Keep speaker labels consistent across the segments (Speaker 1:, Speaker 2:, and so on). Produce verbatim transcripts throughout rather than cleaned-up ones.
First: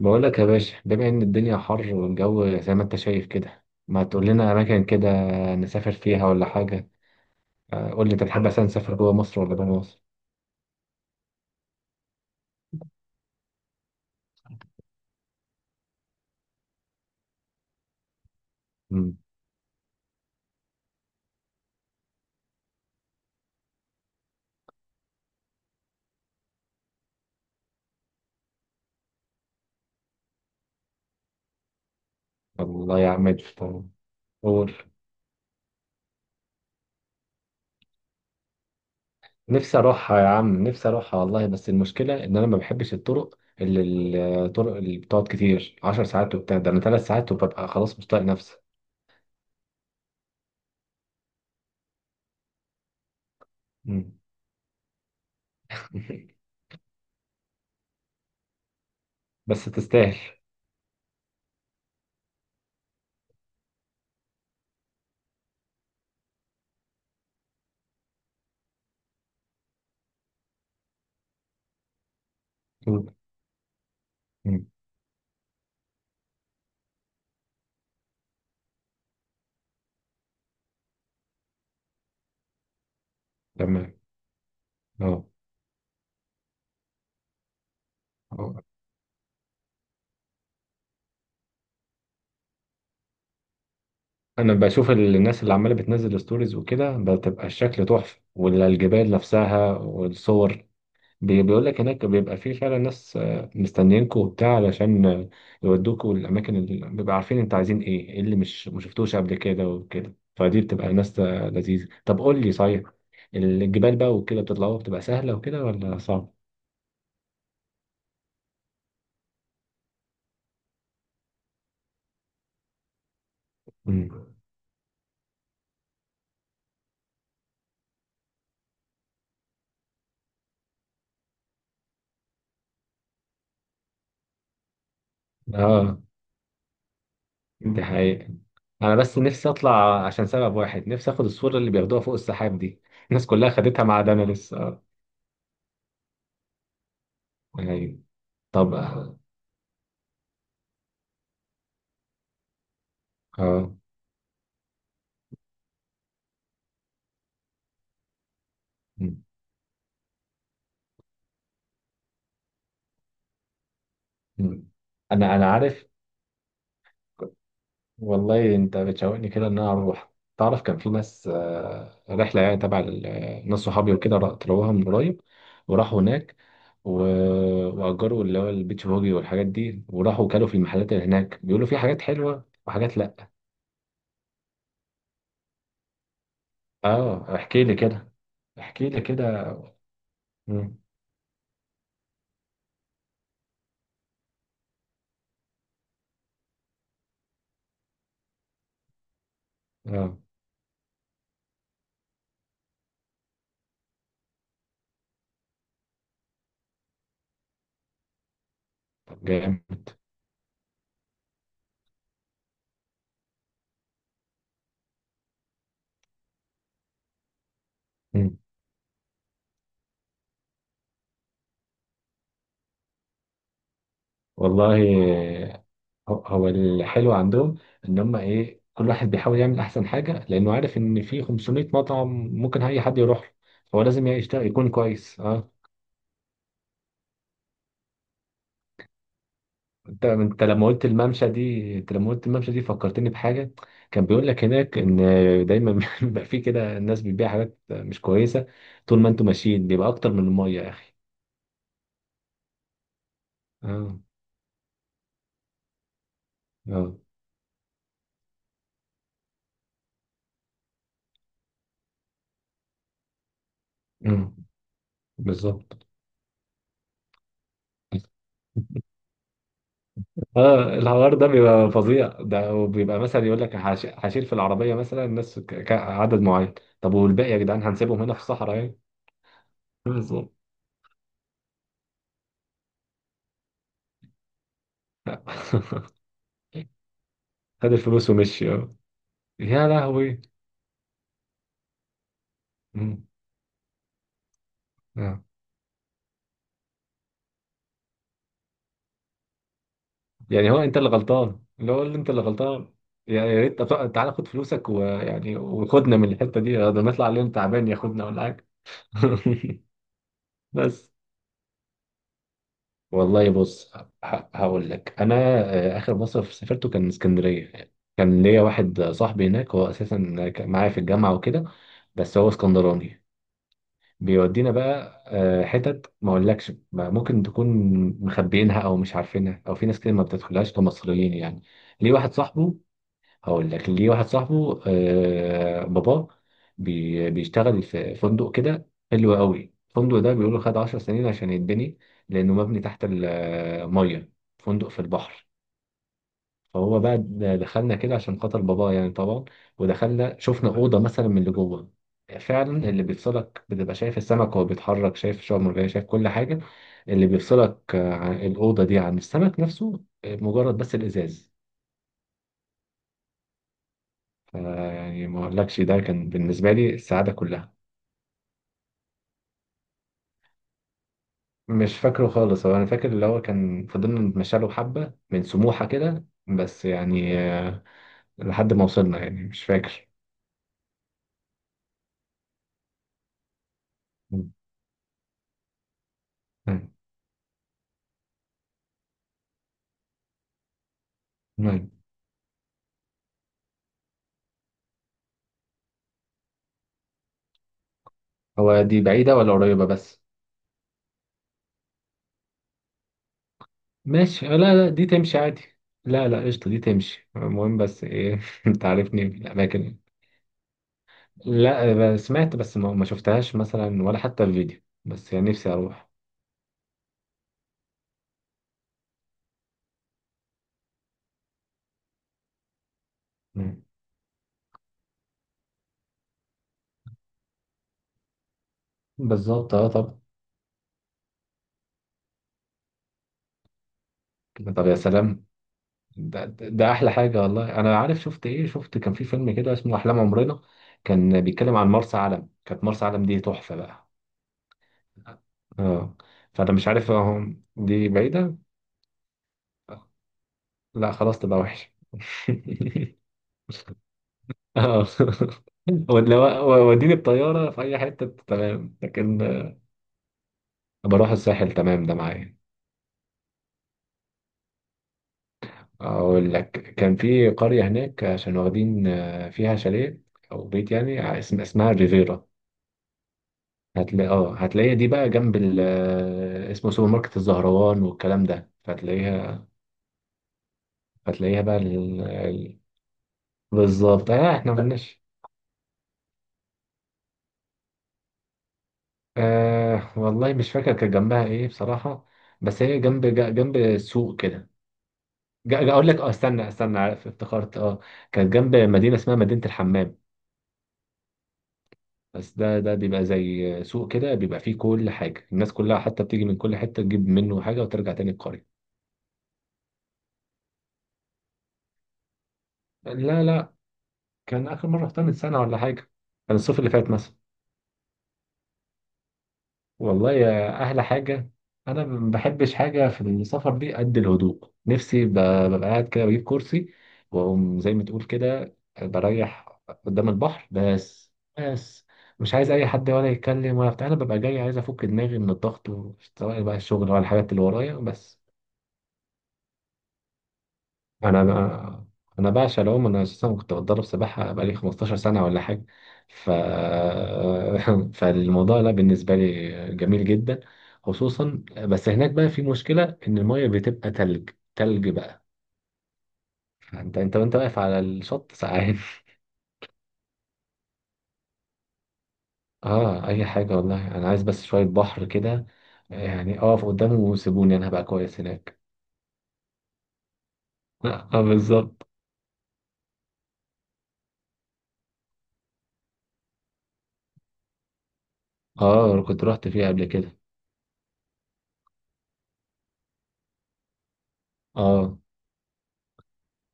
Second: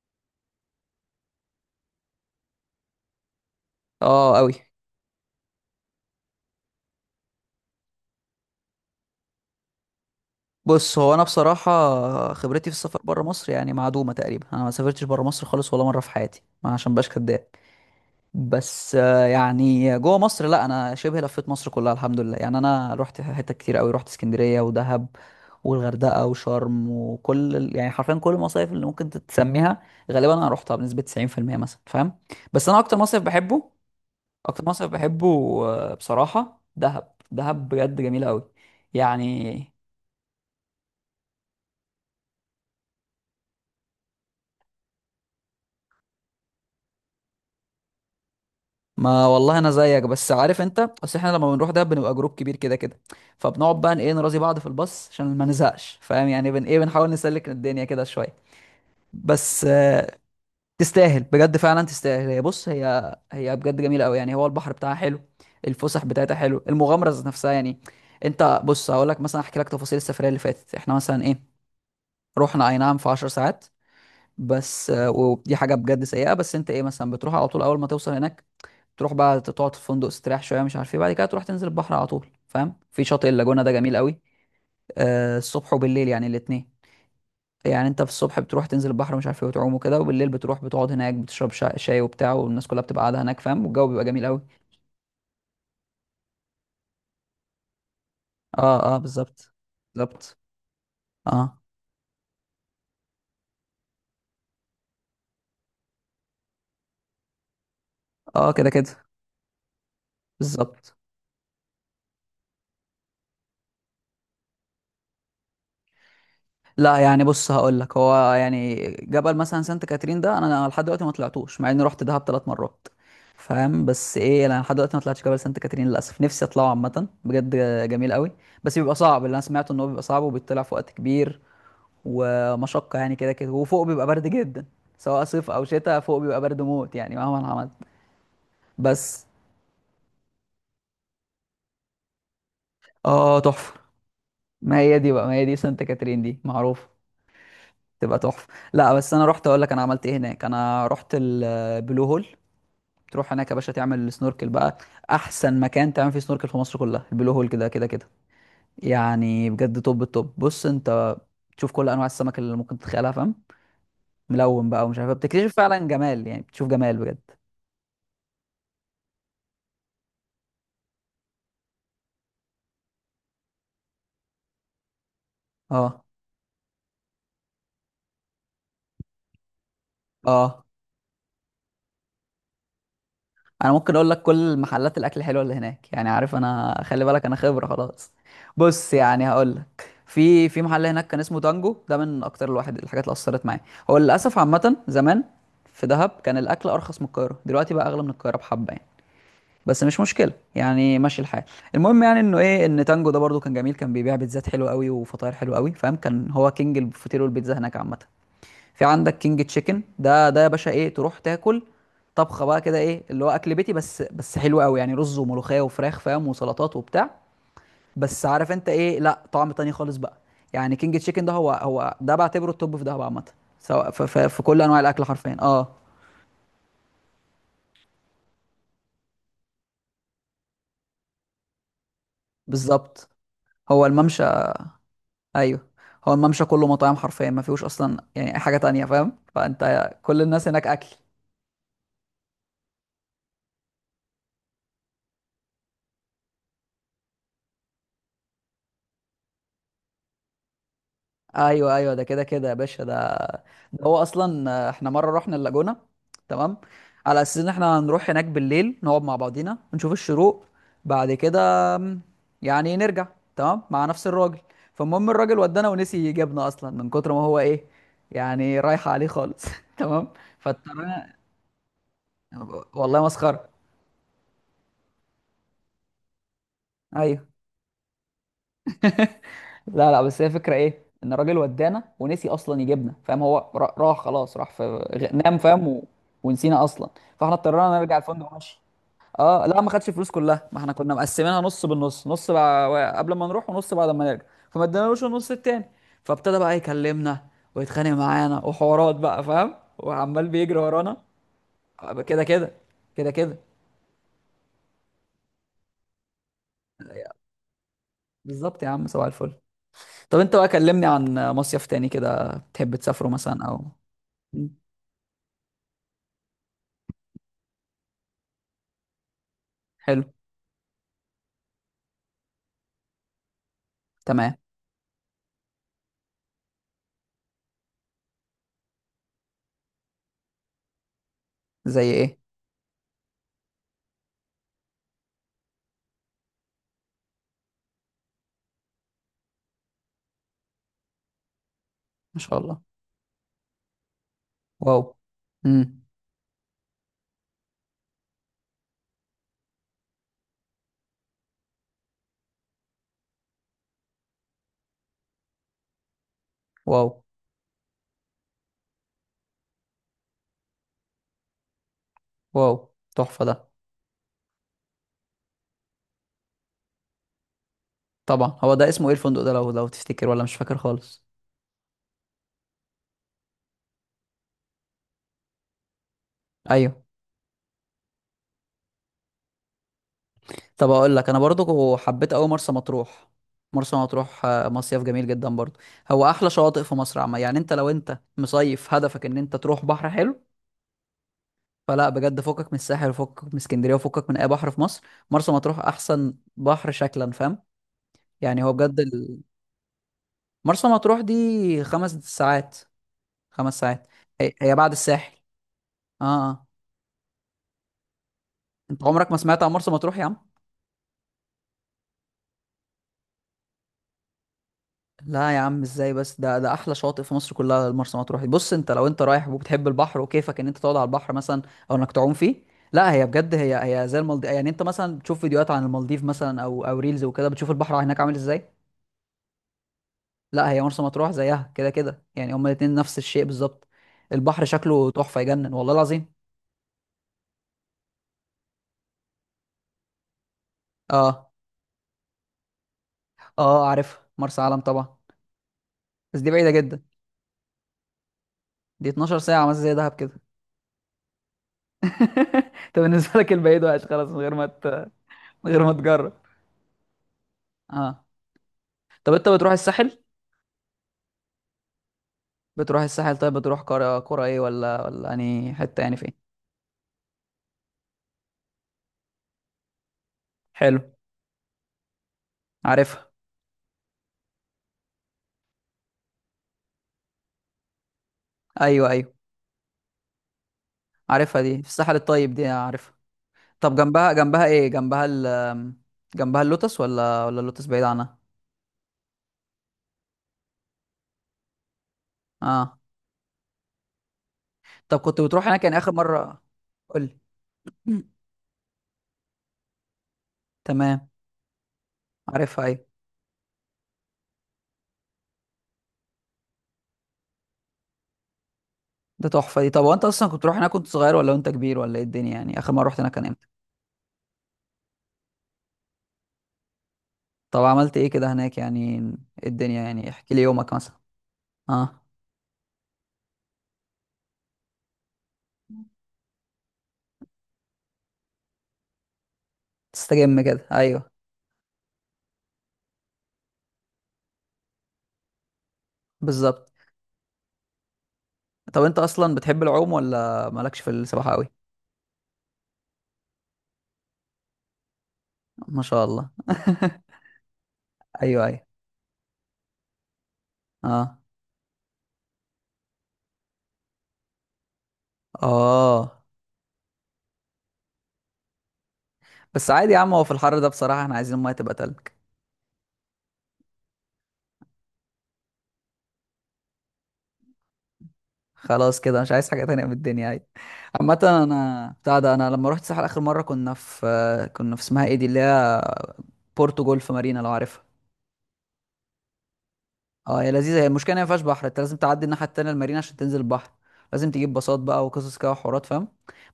Speaker 1: بقول لك يا باشا، بما ان الدنيا حر والجو زي ما انت شايف كده، ما تقول
Speaker 2: اه
Speaker 1: لنا
Speaker 2: قوي.
Speaker 1: اماكن كده نسافر فيها ولا حاجه. آه، قول لي انت تحب اصلا نسافر جوه مصر ولا بره مصر؟
Speaker 2: بص، هو انا بصراحه خبرتي في السفر بره مصر يعني معدومه تقريبا. انا ما سافرتش بره مصر خالص ولا مره في حياتي، ما عشان باش كداب. بس
Speaker 1: امم.
Speaker 2: آه، يعني جوه مصر، لا انا شبه لفيت مصر كلها الحمد لله. يعني انا رحت حتت كتير قوي، رحت اسكندريه ودهب والغردقه وشرم، وكل ال- يعني حرفيا كل المصايف اللي ممكن تسميها غالبا انا رحتها بنسبه تسعين في المية مثلا، فاهم؟ بس انا اكتر
Speaker 1: والله يا
Speaker 2: مصيف
Speaker 1: عم،
Speaker 2: بحبه،
Speaker 1: طب
Speaker 2: اكتر
Speaker 1: قول.
Speaker 2: مصيف بحبه، آه، بصراحه دهب. دهب بجد جميله قوي يعني.
Speaker 1: نفسي اروحها يا عم، نفسي اروحها والله، بس المشكله ان انا ما بحبش الطرق اللي اللي- الطرق اللي بتقعد كتير، 10 ساعات وبتاع. ده انا 3 ساعات وببقى خلاص مش طايق نفسي.
Speaker 2: ما والله انا زيك، بس عارف انت اصل احنا لما بنروح ده بنبقى جروب كبير كده كده، فبنقعد بقى ايه،
Speaker 1: مم.
Speaker 2: نراضي بعض في الباص عشان ما نزهقش، فاهم يعني؟ بن ايه بنحاول نسلك الدنيا كده شويه. بس
Speaker 1: بس تستاهل.
Speaker 2: آه، تستاهل بجد، فعلا تستاهل. هي بص هي هي بجد جميله قوي يعني، هو البحر بتاعها حلو، الفسح بتاعتها حلو، المغامره ذات نفسها يعني. انت بص، هقول لك مثلا، احكي لك تفاصيل السفريه اللي فاتت. احنا مثلا ايه، رحنا اي نعم
Speaker 1: مم.
Speaker 2: في 10 ساعات،
Speaker 1: مم.
Speaker 2: بس آه، ودي حاجه بجد سيئه. بس انت ايه مثلا، بتروح على طول اول ما توصل هناك، تروح بقى تقعد في الفندق تستريح شويه، مش عارف ايه، بعد كده تروح تنزل البحر على طول، فاهم؟ في شاطئ اللاجونه ده
Speaker 1: تمام.
Speaker 2: جميل قوي،
Speaker 1: اه.
Speaker 2: آه، الصبح وبالليل يعني، الاثنين. يعني انت في الصبح بتروح تنزل البحر مش عارف ايه وتعوم وكده، وبالليل بتروح بتقعد هناك، بتشرب شا- شاي وبتاع، والناس كلها بتبقى قاعده هناك فاهم، والجو بيبقى جميل قوي.
Speaker 1: انا بشوف الناس اللي عماله بتنزل ستوريز وكده، بتبقى الشكل تحفه
Speaker 2: اه، اه،
Speaker 1: والجبال
Speaker 2: بالظبط،
Speaker 1: نفسها
Speaker 2: بالظبط.
Speaker 1: والصور. بي-
Speaker 2: اه
Speaker 1: بيقول لك هناك بيبقى فيه فعلا ناس آه، مستنيينكوا وبتاع، علشان آه، يودوكوا الاماكن اللي بيبقى عارفين انت عايزين ايه، إيه اللي
Speaker 2: اه،
Speaker 1: مش
Speaker 2: كده
Speaker 1: ما
Speaker 2: كده،
Speaker 1: شفتوش قبل كده وكده. فدي بتبقى
Speaker 2: بالظبط.
Speaker 1: ناس آه، لذيذه. طب قول لي صحيح، الجبال بقى وكده بتطلعوها، بتبقى سهله وكده ولا صعب؟
Speaker 2: لا يعني بص، هقول لك، هو يعني جبل مثلا سانت كاترين ده انا لحد دلوقتي ما طلعتوش، مع اني رحت دهب ثلاث مرات فاهم. بس
Speaker 1: مم.
Speaker 2: ايه، انا لحد دلوقتي ما طلعتش جبل سانت كاترين للاسف، نفسي اطلعه عامه بجد. جميل قوي. بس بيبقى صعب، اللي انا سمعته ان هو بيبقى صعب، وبيطلع في وقت كبير ومشقه يعني كده كده، وفوق بيبقى برد جدا، سواء صيف او
Speaker 1: اه
Speaker 2: شتاء، فوق بيبقى برد موت يعني مهما عملت.
Speaker 1: دي حقيقة. أنا بس
Speaker 2: بس
Speaker 1: نفسي أطلع عشان سبب واحد، نفسي آخد الصورة اللي بياخدوها فوق السحاب دي، الناس
Speaker 2: اه،
Speaker 1: كلها
Speaker 2: تحفه.
Speaker 1: خدتها ما عدا أنا
Speaker 2: ما
Speaker 1: لسه.
Speaker 2: هي دي بقى، ما هي دي سانت كاترين دي معروفه
Speaker 1: يعني
Speaker 2: تبقى تحفه.
Speaker 1: طب
Speaker 2: لا بس
Speaker 1: آه.
Speaker 2: انا رحت اقول لك انا عملت ايه هناك. انا رحت البلو هول، تروح هناك يا باشا
Speaker 1: آه.
Speaker 2: تعمل سنوركل بقى، احسن مكان تعمل فيه سنوركل في مصر كلها البلو هول كده كده كده
Speaker 1: مم.
Speaker 2: يعني، بجد توب التوب. بص انت، تشوف كل انواع السمك اللي ممكن تتخيلها فاهم،
Speaker 1: مم.
Speaker 2: ملون بقى ومش عارف إيه،
Speaker 1: أنا
Speaker 2: بتكتشف
Speaker 1: أنا
Speaker 2: فعلا
Speaker 1: عارف.
Speaker 2: جمال يعني، بتشوف جمال بجد.
Speaker 1: والله أنت بتشوقني كده إن أنا أروح. تعرف كان في ناس آه، رحلة يعني تبع ال- آه، ناس صحابي وكده، را- طلعوها من قريب وراحوا
Speaker 2: اه
Speaker 1: هناك. و... وأجروا اللي هو البيتش بوجي والحاجات دي، وراحوا وكلوا في
Speaker 2: اه.
Speaker 1: المحلات اللي هناك. بيقولوا في حاجات حلوة وحاجات لأ.
Speaker 2: انا ممكن اقول لك كل محلات الاكل الحلوه اللي هناك، يعني عارف انا، خلي بالك
Speaker 1: آه
Speaker 2: انا
Speaker 1: احكي
Speaker 2: خبره
Speaker 1: لي كده.
Speaker 2: خلاص.
Speaker 1: احكي
Speaker 2: بص
Speaker 1: لي
Speaker 2: يعني،
Speaker 1: كده.
Speaker 2: هقول لك، في في
Speaker 1: مم.
Speaker 2: محل هناك كان اسمه تانجو، ده من اكتر الواحد الحاجات اللي اثرت معايا. هو للاسف عامه، زمان في دهب كان الاكل ارخص من القاهره، دلوقتي بقى اغلى من القاهره بحبه يعني، بس مش
Speaker 1: اه
Speaker 2: مشكله يعني، ماشي الحال. المهم يعني انه ايه، ان تانجو ده برضو كان جميل، كان بيبيع بيتزات حلوه قوي وفطاير حلوه قوي فاهم، كان هو كينج الفطير والبيتزا هناك عامه. في عندك
Speaker 1: طب
Speaker 2: كينج تشيكن،
Speaker 1: جامد.
Speaker 2: ده ده يا باشا ايه، تروح تاكل طبخه بقى كده ايه، اللي هو اكل بيتي بس بس حلو قوي يعني، رز وملوخيه وفراخ فاهم، وسلطات وبتاع، بس
Speaker 1: مم.
Speaker 2: عارف انت ايه، لا طعم تاني خالص بقى. يعني كينج تشيكن ده، هو هو ده بعتبره التوب في دهب عامه، سواء في, في, في كل انواع
Speaker 1: والله
Speaker 2: الاكل حرفيا، اه
Speaker 1: هو هو الحلو عندهم ان هم ايه، كل واحد بيحاول يعمل احسن حاجه، لانه عارف ان في 500 مطعم ممكن اي حد
Speaker 2: بالظبط.
Speaker 1: يروح له. فهو
Speaker 2: هو
Speaker 1: لازم
Speaker 2: الممشى،
Speaker 1: يشتغل يكون كويس. اه.
Speaker 2: ايوه، هو الممشى كله مطاعم حرفيا، ما فيهوش اصلا يعني أي حاجه تانية فاهم، فانت
Speaker 1: انت
Speaker 2: كل
Speaker 1: انت
Speaker 2: الناس هناك
Speaker 1: لما قلت
Speaker 2: اكل.
Speaker 1: الممشى دي، انت لما قلت الممشى دي فكرتني بحاجه. كان بيقول لك هناك ان دايما بيبقى في كده الناس بتبيع حاجات مش كويسه، طول ما انتوا ماشيين بيبقى اكتر من الميه يا اخي.
Speaker 2: ايوه ايوه، ده كده كده يا باشا، ده ده هو
Speaker 1: اه
Speaker 2: اصلا، آه، احنا مره رحنا اللاجونه، تمام،
Speaker 1: اه.
Speaker 2: على اساس ان احنا هنروح هناك بالليل نقعد مع بعضينا نشوف الشروق، بعد كده آم، يعني نرجع، تمام، مع نفس
Speaker 1: مم.
Speaker 2: الراجل. فالمهم، الراجل ودانا
Speaker 1: بالظبط
Speaker 2: ونسي يجيبنا اصلا من كتر ما هو ايه، يعني رايحه عليه خالص، تمام.
Speaker 1: اه. الحوار
Speaker 2: فاضطرينا،
Speaker 1: ده بيبقى فظيع، ده وبيبقى
Speaker 2: والله
Speaker 1: مثلا يقول
Speaker 2: مسخره،
Speaker 1: لك هش- هشيل في العربيه مثلا الناس ك- ك- عدد معين. طب
Speaker 2: ايوه.
Speaker 1: والباقي يا جدعان هنسيبهم هنا في الصحراء يعني؟
Speaker 2: لا لا، بس هي
Speaker 1: بالظبط.
Speaker 2: فكرة ايه، ان الراجل ودانا ونسي اصلا يجيبنا فاهم. هو را- راح خلاص، راح في غ- نام فاهم، و... ونسينا اصلا، فاحنا
Speaker 1: خد
Speaker 2: اضطرينا نرجع
Speaker 1: الفلوس
Speaker 2: الفندق
Speaker 1: ومشي
Speaker 2: ماشي.
Speaker 1: اه.
Speaker 2: اه لا،
Speaker 1: يا
Speaker 2: ما خدش الفلوس
Speaker 1: لهوي.
Speaker 2: كلها، ما احنا كنا مقسمينها نص بالنص، نص بقى
Speaker 1: مم.
Speaker 2: قبل ما نروح ونص بعد ما نرجع، فما ادانالوش
Speaker 1: آه.
Speaker 2: النص التاني، فابتدى بقى يكلمنا ويتخانق معانا، وحوارات بقى فاهم، وعمال
Speaker 1: يعني
Speaker 2: بيجري
Speaker 1: هو انت اللي
Speaker 2: ورانا.
Speaker 1: غلطان، اللي هو اللي
Speaker 2: آه،
Speaker 1: انت اللي
Speaker 2: كده كده،
Speaker 1: غلطان.
Speaker 2: كده
Speaker 1: يا
Speaker 2: كده،
Speaker 1: يا ريت طب تعالى خد فلوسك ويعني، وخدنا من الحته دي، ده نطلع عليهم تعبان، ياخدنا ولا حاجه.
Speaker 2: بالظبط يا عم صباح الفل. طب انت بقى، كلمني
Speaker 1: بس
Speaker 2: عن مصيف تاني كده تحب تسافره
Speaker 1: والله
Speaker 2: مثلا او.
Speaker 1: بص ه- هقول لك انا. آه، اخر مصيف سافرته كان اسكندريه. كان ليا واحد صاحبي هناك، هو
Speaker 2: حلو،
Speaker 1: اساسا كان معايا في الجامعه وكده، بس هو اسكندراني.
Speaker 2: تمام،
Speaker 1: بيودينا بقى آه، حتت ما اقولكش ما ممكن تكون مخبيينها او مش عارفينها، او في ناس كده ما بتدخلهاش كمصريين يعني.
Speaker 2: زي
Speaker 1: ليه واحد
Speaker 2: ايه،
Speaker 1: صاحبه، هقول لك ليه واحد صاحبه آه باباه بي بيشتغل في فندق كده حلو قوي. الفندق ده بيقولوا خد 10 سنين عشان يتبني،
Speaker 2: ما
Speaker 1: لأنه
Speaker 2: شاء
Speaker 1: مبني
Speaker 2: الله،
Speaker 1: تحت المية، فندق في
Speaker 2: واو،
Speaker 1: البحر.
Speaker 2: امم،
Speaker 1: فهو بقى د- دخلنا كده عشان خاطر باباه يعني طبعا. ودخلنا شفنا أوضة مثلا من اللي جوه. فعلا اللي بيفصلك بتبقى شايف السمك وهو بيتحرك، شايف الشعاب المرجانية، شايف كل حاجة.
Speaker 2: واو،
Speaker 1: اللي بيفصلك آه، عن الأوضة دي عن السمك نفسه آه، مجرد بس الإزاز.
Speaker 2: واو تحفة ده.
Speaker 1: يعني ما اقولكش ده كان بالنسبة لي السعادة كلها.
Speaker 2: طبعا، هو ده اسمه ايه الفندق ده، لو لو تفتكر، ولا مش فاكر خالص؟
Speaker 1: مش فاكره خالص. هو انا فاكر اللي هو كان فضلنا نتمشى له حبة من سموحة كده بس
Speaker 2: ايوه.
Speaker 1: يعني آه، لحد ما وصلنا، يعني مش فاكر.
Speaker 2: طب اقول لك انا برضو حبيت قوي مرسى مطروح. مرسى مطروح
Speaker 1: م-
Speaker 2: آه، مصيف جميل جدا برضو، هو احلى شواطئ
Speaker 1: م-
Speaker 2: في مصر عامة يعني، انت لو انت مصيف هدفك ان انت تروح بحر حلو،
Speaker 1: م.
Speaker 2: فلا بجد فكك من الساحل، وفكك من اسكندرية، وفكك من اي بحر في مصر. مرسى مطروح احسن بحر شكلا فاهم، يعني هو
Speaker 1: هو
Speaker 2: بجد
Speaker 1: دي بعيدة
Speaker 2: ال...
Speaker 1: ولا قريبة بس؟
Speaker 2: مرسى مطروح دي خمس ساعات، خمس ساعات.
Speaker 1: ماشي.
Speaker 2: هي,
Speaker 1: لا
Speaker 2: هي
Speaker 1: لا
Speaker 2: بعد
Speaker 1: دي
Speaker 2: الساحل.
Speaker 1: تمشي عادي.
Speaker 2: اه
Speaker 1: لا لا
Speaker 2: اه.
Speaker 1: قشطة دي تمشي. المهم بس ايه انت
Speaker 2: انت عمرك
Speaker 1: عارفني
Speaker 2: ما
Speaker 1: في
Speaker 2: سمعت عن مرسى
Speaker 1: الأماكن.
Speaker 2: مطروح يا عم؟
Speaker 1: لا آه، سمعت بس ما ما شفتهاش مثلا ولا حتى الفيديو، بس
Speaker 2: لا
Speaker 1: يعني
Speaker 2: يا
Speaker 1: نفسي
Speaker 2: عم،
Speaker 1: أروح.
Speaker 2: ازاي بس، ده ده احلى شاطئ في مصر كلها مرسى مطروح. بص انت لو انت رايح وبتحب البحر، وكيفك ان انت تقعد على البحر مثلا او انك تعوم فيه، لا هي بجد،
Speaker 1: م.
Speaker 2: هي هي زي المالديف يعني. انت مثلا بتشوف فيديوهات عن المالديف مثلا، او او ريلز وكده، بتشوف البحر هناك عامل ازاي،
Speaker 1: بالظبط اه طب.
Speaker 2: لا هي مرسى مطروح زيها كده كده يعني، هما الاتنين نفس الشيء بالظبط. البحر
Speaker 1: طب يا
Speaker 2: شكله تحفة
Speaker 1: سلام.
Speaker 2: يجنن والله العظيم.
Speaker 1: ده, ده ده احلى حاجه، والله انا عارف. شفت ايه، شفت كان في فيلم كده اسمه احلام عمرنا، كان
Speaker 2: اه
Speaker 1: بيتكلم عن مرسى علم. كانت مرسى علم دي تحفه
Speaker 2: اه،
Speaker 1: بقى.
Speaker 2: عارف مرسى علم طبعا،
Speaker 1: اه.
Speaker 2: بس دي بعيدة
Speaker 1: فانا مش
Speaker 2: جدا،
Speaker 1: عارف اهو، دي بعيده.
Speaker 2: دي 12 ساعة مثلا زي دهب كده.
Speaker 1: لا خلاص تبقى وحش.
Speaker 2: طب بالنسبه لك، البعيد وحش خلاص، من غير ما ت...
Speaker 1: اه
Speaker 2: من غير ما تجرب.
Speaker 1: ولو- وديني الطياره في اي
Speaker 2: اه.
Speaker 1: حته تمام،
Speaker 2: طب
Speaker 1: لكن.
Speaker 2: انت بتروح الساحل؟
Speaker 1: بروح الساحل تمام ده معايا.
Speaker 2: بتروح الساحل، طيب بتروح قرى، قرى ايه؟ ولا ولا اني حته يعني، فين؟
Speaker 1: اقول لك، كان في قريه هناك عشان واخدين آه، فيها شاليه او بيت
Speaker 2: حلو،
Speaker 1: يعني، اسم- اسمها ريفيرا.
Speaker 2: عارفها،
Speaker 1: هتلاقي اه هتلاقيها دي بقى جنب ال آه، اسمه سوبر ماركت الزهروان والكلام ده،
Speaker 2: ايوه ايوه،
Speaker 1: فتلاقيها. هتلاقيها
Speaker 2: عارفها
Speaker 1: بقى
Speaker 2: دي في الساحل
Speaker 1: ال...
Speaker 2: الطيب دي، آه،
Speaker 1: ال...
Speaker 2: عارفها. طب
Speaker 1: بالظبط
Speaker 2: جنبها،
Speaker 1: اه،
Speaker 2: جنبها
Speaker 1: احنا
Speaker 2: ايه،
Speaker 1: ملناش.
Speaker 2: جنبها ال، جنبها اللوتس، ولا ولا اللوتس بعيد عنها؟
Speaker 1: آه والله مش فاكر كان جنبها ايه بصراحة، بس
Speaker 2: اه.
Speaker 1: هي جنب جا- جنب السوق كده.
Speaker 2: طب كنت بتروح
Speaker 1: جا-
Speaker 2: هناك
Speaker 1: جا-
Speaker 2: يعني
Speaker 1: اقول
Speaker 2: اخر
Speaker 1: لك اه.
Speaker 2: مره؟
Speaker 1: استنى استنى.
Speaker 2: قول
Speaker 1: عارف افتكرت اه.
Speaker 2: لي.
Speaker 1: كانت جنب مدينة اسمها مدينة الحمام،
Speaker 2: تمام،
Speaker 1: بس ده
Speaker 2: عارفها
Speaker 1: ده
Speaker 2: ايوه،
Speaker 1: بيبقى زي سوق كده، بيبقى فيه كل حاجة، الناس كلها حتى بتيجي من كل حتة تجيب منه حاجة وترجع تاني القرية.
Speaker 2: ده تحفه دي. طب وانت اصلا كنت بتروح هناك كنت صغير، ولا وانت كبير، ولا ايه الدنيا يعني اخر مره رحت هناك
Speaker 1: لا
Speaker 2: كان؟
Speaker 1: لا، كان آخر مرة رحتها من سنة ولا حاجة. كان الصيف اللي فات مثلا.
Speaker 2: طب عملت ايه كده هناك يعني، إيه الدنيا يعني،
Speaker 1: والله
Speaker 2: احكي لي
Speaker 1: يا
Speaker 2: يومك
Speaker 1: أحلى
Speaker 2: مثلا.
Speaker 1: حاجة، أنا
Speaker 2: اه،
Speaker 1: ما بحبش حاجة في السفر دي قد الهدوء. نفسي ب- ببقى قاعد كده، بجيب كرسي وأقوم زي ما تقول كده، بريح قدام
Speaker 2: تستجم
Speaker 1: البحر
Speaker 2: كده، ايوه،
Speaker 1: بس. بس مش عايز أي حد ولا يتكلم ولا بتاع. أنا ببقى جاي عايز أفك دماغي من الضغط و- سواء بقى
Speaker 2: بالظبط.
Speaker 1: الشغل ولا الحاجات اللي ورايا بس.
Speaker 2: طب انت اصلا بتحب العوم، ولا مالكش في
Speaker 1: انا
Speaker 2: السباحه قوي؟
Speaker 1: بقى انا بعشق العوم. انا اساسا كنت بتدرب سباحه بقالي 15 سنه ولا حاجه.
Speaker 2: ما شاء الله.
Speaker 1: ف
Speaker 2: ايوه
Speaker 1: فالموضوع
Speaker 2: ايوه.
Speaker 1: ده بالنسبه لي جميل جدا.
Speaker 2: اه
Speaker 1: خصوصا بس هناك بقى في مشكله ان الميه بتبقى تلج. تلج بقى.
Speaker 2: اه.
Speaker 1: انت انت وانت واقف على الشط ساعات.
Speaker 2: بس عادي يا عم، هو في الحر ده بصراحه احنا عايزين الميه تبقى تلج.
Speaker 1: اه اي حاجه، والله انا عايز بس شويه بحر كده، يعني اقف قدامه وسيبوني انا هبقى كويس هناك.
Speaker 2: خلاص كده مش عايز حاجه تانية من الدنيا عادي.
Speaker 1: اه
Speaker 2: عامه
Speaker 1: آه، بالظبط.
Speaker 2: انا بتاع ده، انا لما رحت الساحل اخر مره كنا في، كنا في اسمها ايه دي اللي هي بورتو جولف مارينا، لو عارفها.
Speaker 1: اه كنت رحت فيه قبل كده.
Speaker 2: اه هي لذيذه، هي المشكله إن هي ما فيهاش بحر، انت لازم تعدي الناحيه التانيه المارينا عشان تنزل البحر، لازم تجيب باصات
Speaker 1: اه
Speaker 2: بقى وقصص كده وحوارات فاهم.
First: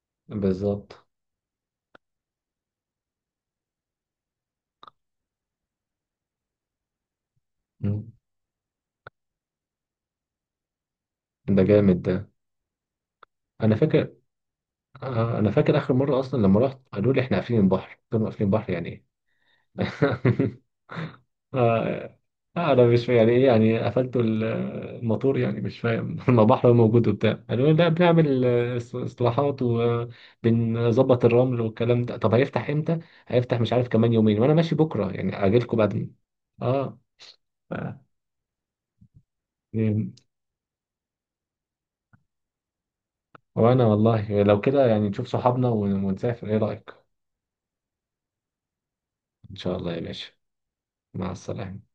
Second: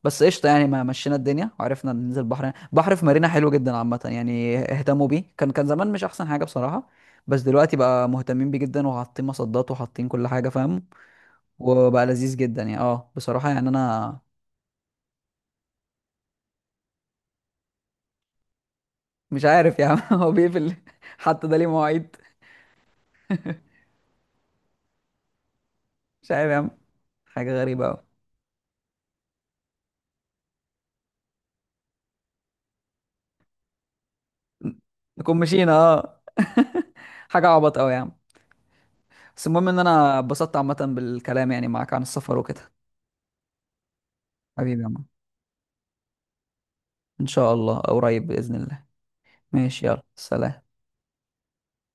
Speaker 2: بس قشطه يعني، ما
Speaker 1: بالظبط.
Speaker 2: مشينا الدنيا وعرفنا ننزل البحر، بحر في مارينا حلو جدا عامه يعني، اهتموا بيه، كان كان زمان مش احسن حاجه بصراحه، بس دلوقتي بقى
Speaker 1: مم.
Speaker 2: مهتمين بيه جدا، وحاطين مصدات، وحاطين كل حاجه فاهم،
Speaker 1: ده جامد
Speaker 2: وبقى
Speaker 1: ده.
Speaker 2: لذيذ جدا يعني. اه بصراحه يعني
Speaker 1: انا فاكر.
Speaker 2: انا.
Speaker 1: آه، انا فاكر اخر مره اصلا لما رحت قالوا لي احنا قافلين البحر. قلت لهم قافلين البحر يعني ايه؟
Speaker 2: مش عارف يا عم، هو بيقفل، حتى ده ليه مواعيد؟
Speaker 1: آه، آه، انا مش فاهم يعني ايه، يعني قفلتوا ال- الموتور يعني مش فاهم.
Speaker 2: مش
Speaker 1: ما
Speaker 2: عارف يا عم،
Speaker 1: بحر موجود وبتاع.
Speaker 2: حاجه
Speaker 1: قالوا لي
Speaker 2: غريبه
Speaker 1: لا
Speaker 2: قوي.
Speaker 1: بنعمل آه، اس- اصلاحات وبنظبط الرمل والكلام ده. طب هيفتح امتى؟ هيفتح مش عارف. كمان يومين وانا ماشي بكره
Speaker 2: نكون
Speaker 1: يعني،
Speaker 2: مشينا،
Speaker 1: اجيلكم بعد.
Speaker 2: اه.
Speaker 1: اه
Speaker 2: حاجه
Speaker 1: ف-
Speaker 2: عبط قوي يا عم. بس المهم ان
Speaker 1: إيه،
Speaker 2: انا اتبسطت عامة بالكلام يعني معاك عن السفر وكده.
Speaker 1: وانا والله لو
Speaker 2: حبيبي يا
Speaker 1: كده،
Speaker 2: عم،
Speaker 1: يعني نشوف صحابنا ون- ونسافر. ايه رايك؟
Speaker 2: ان شاء الله قريب بإذن الله.
Speaker 1: ان شاء
Speaker 2: ماشي،
Speaker 1: الله يا
Speaker 2: يلا،
Speaker 1: باشا.
Speaker 2: سلام.
Speaker 1: مع السلامه.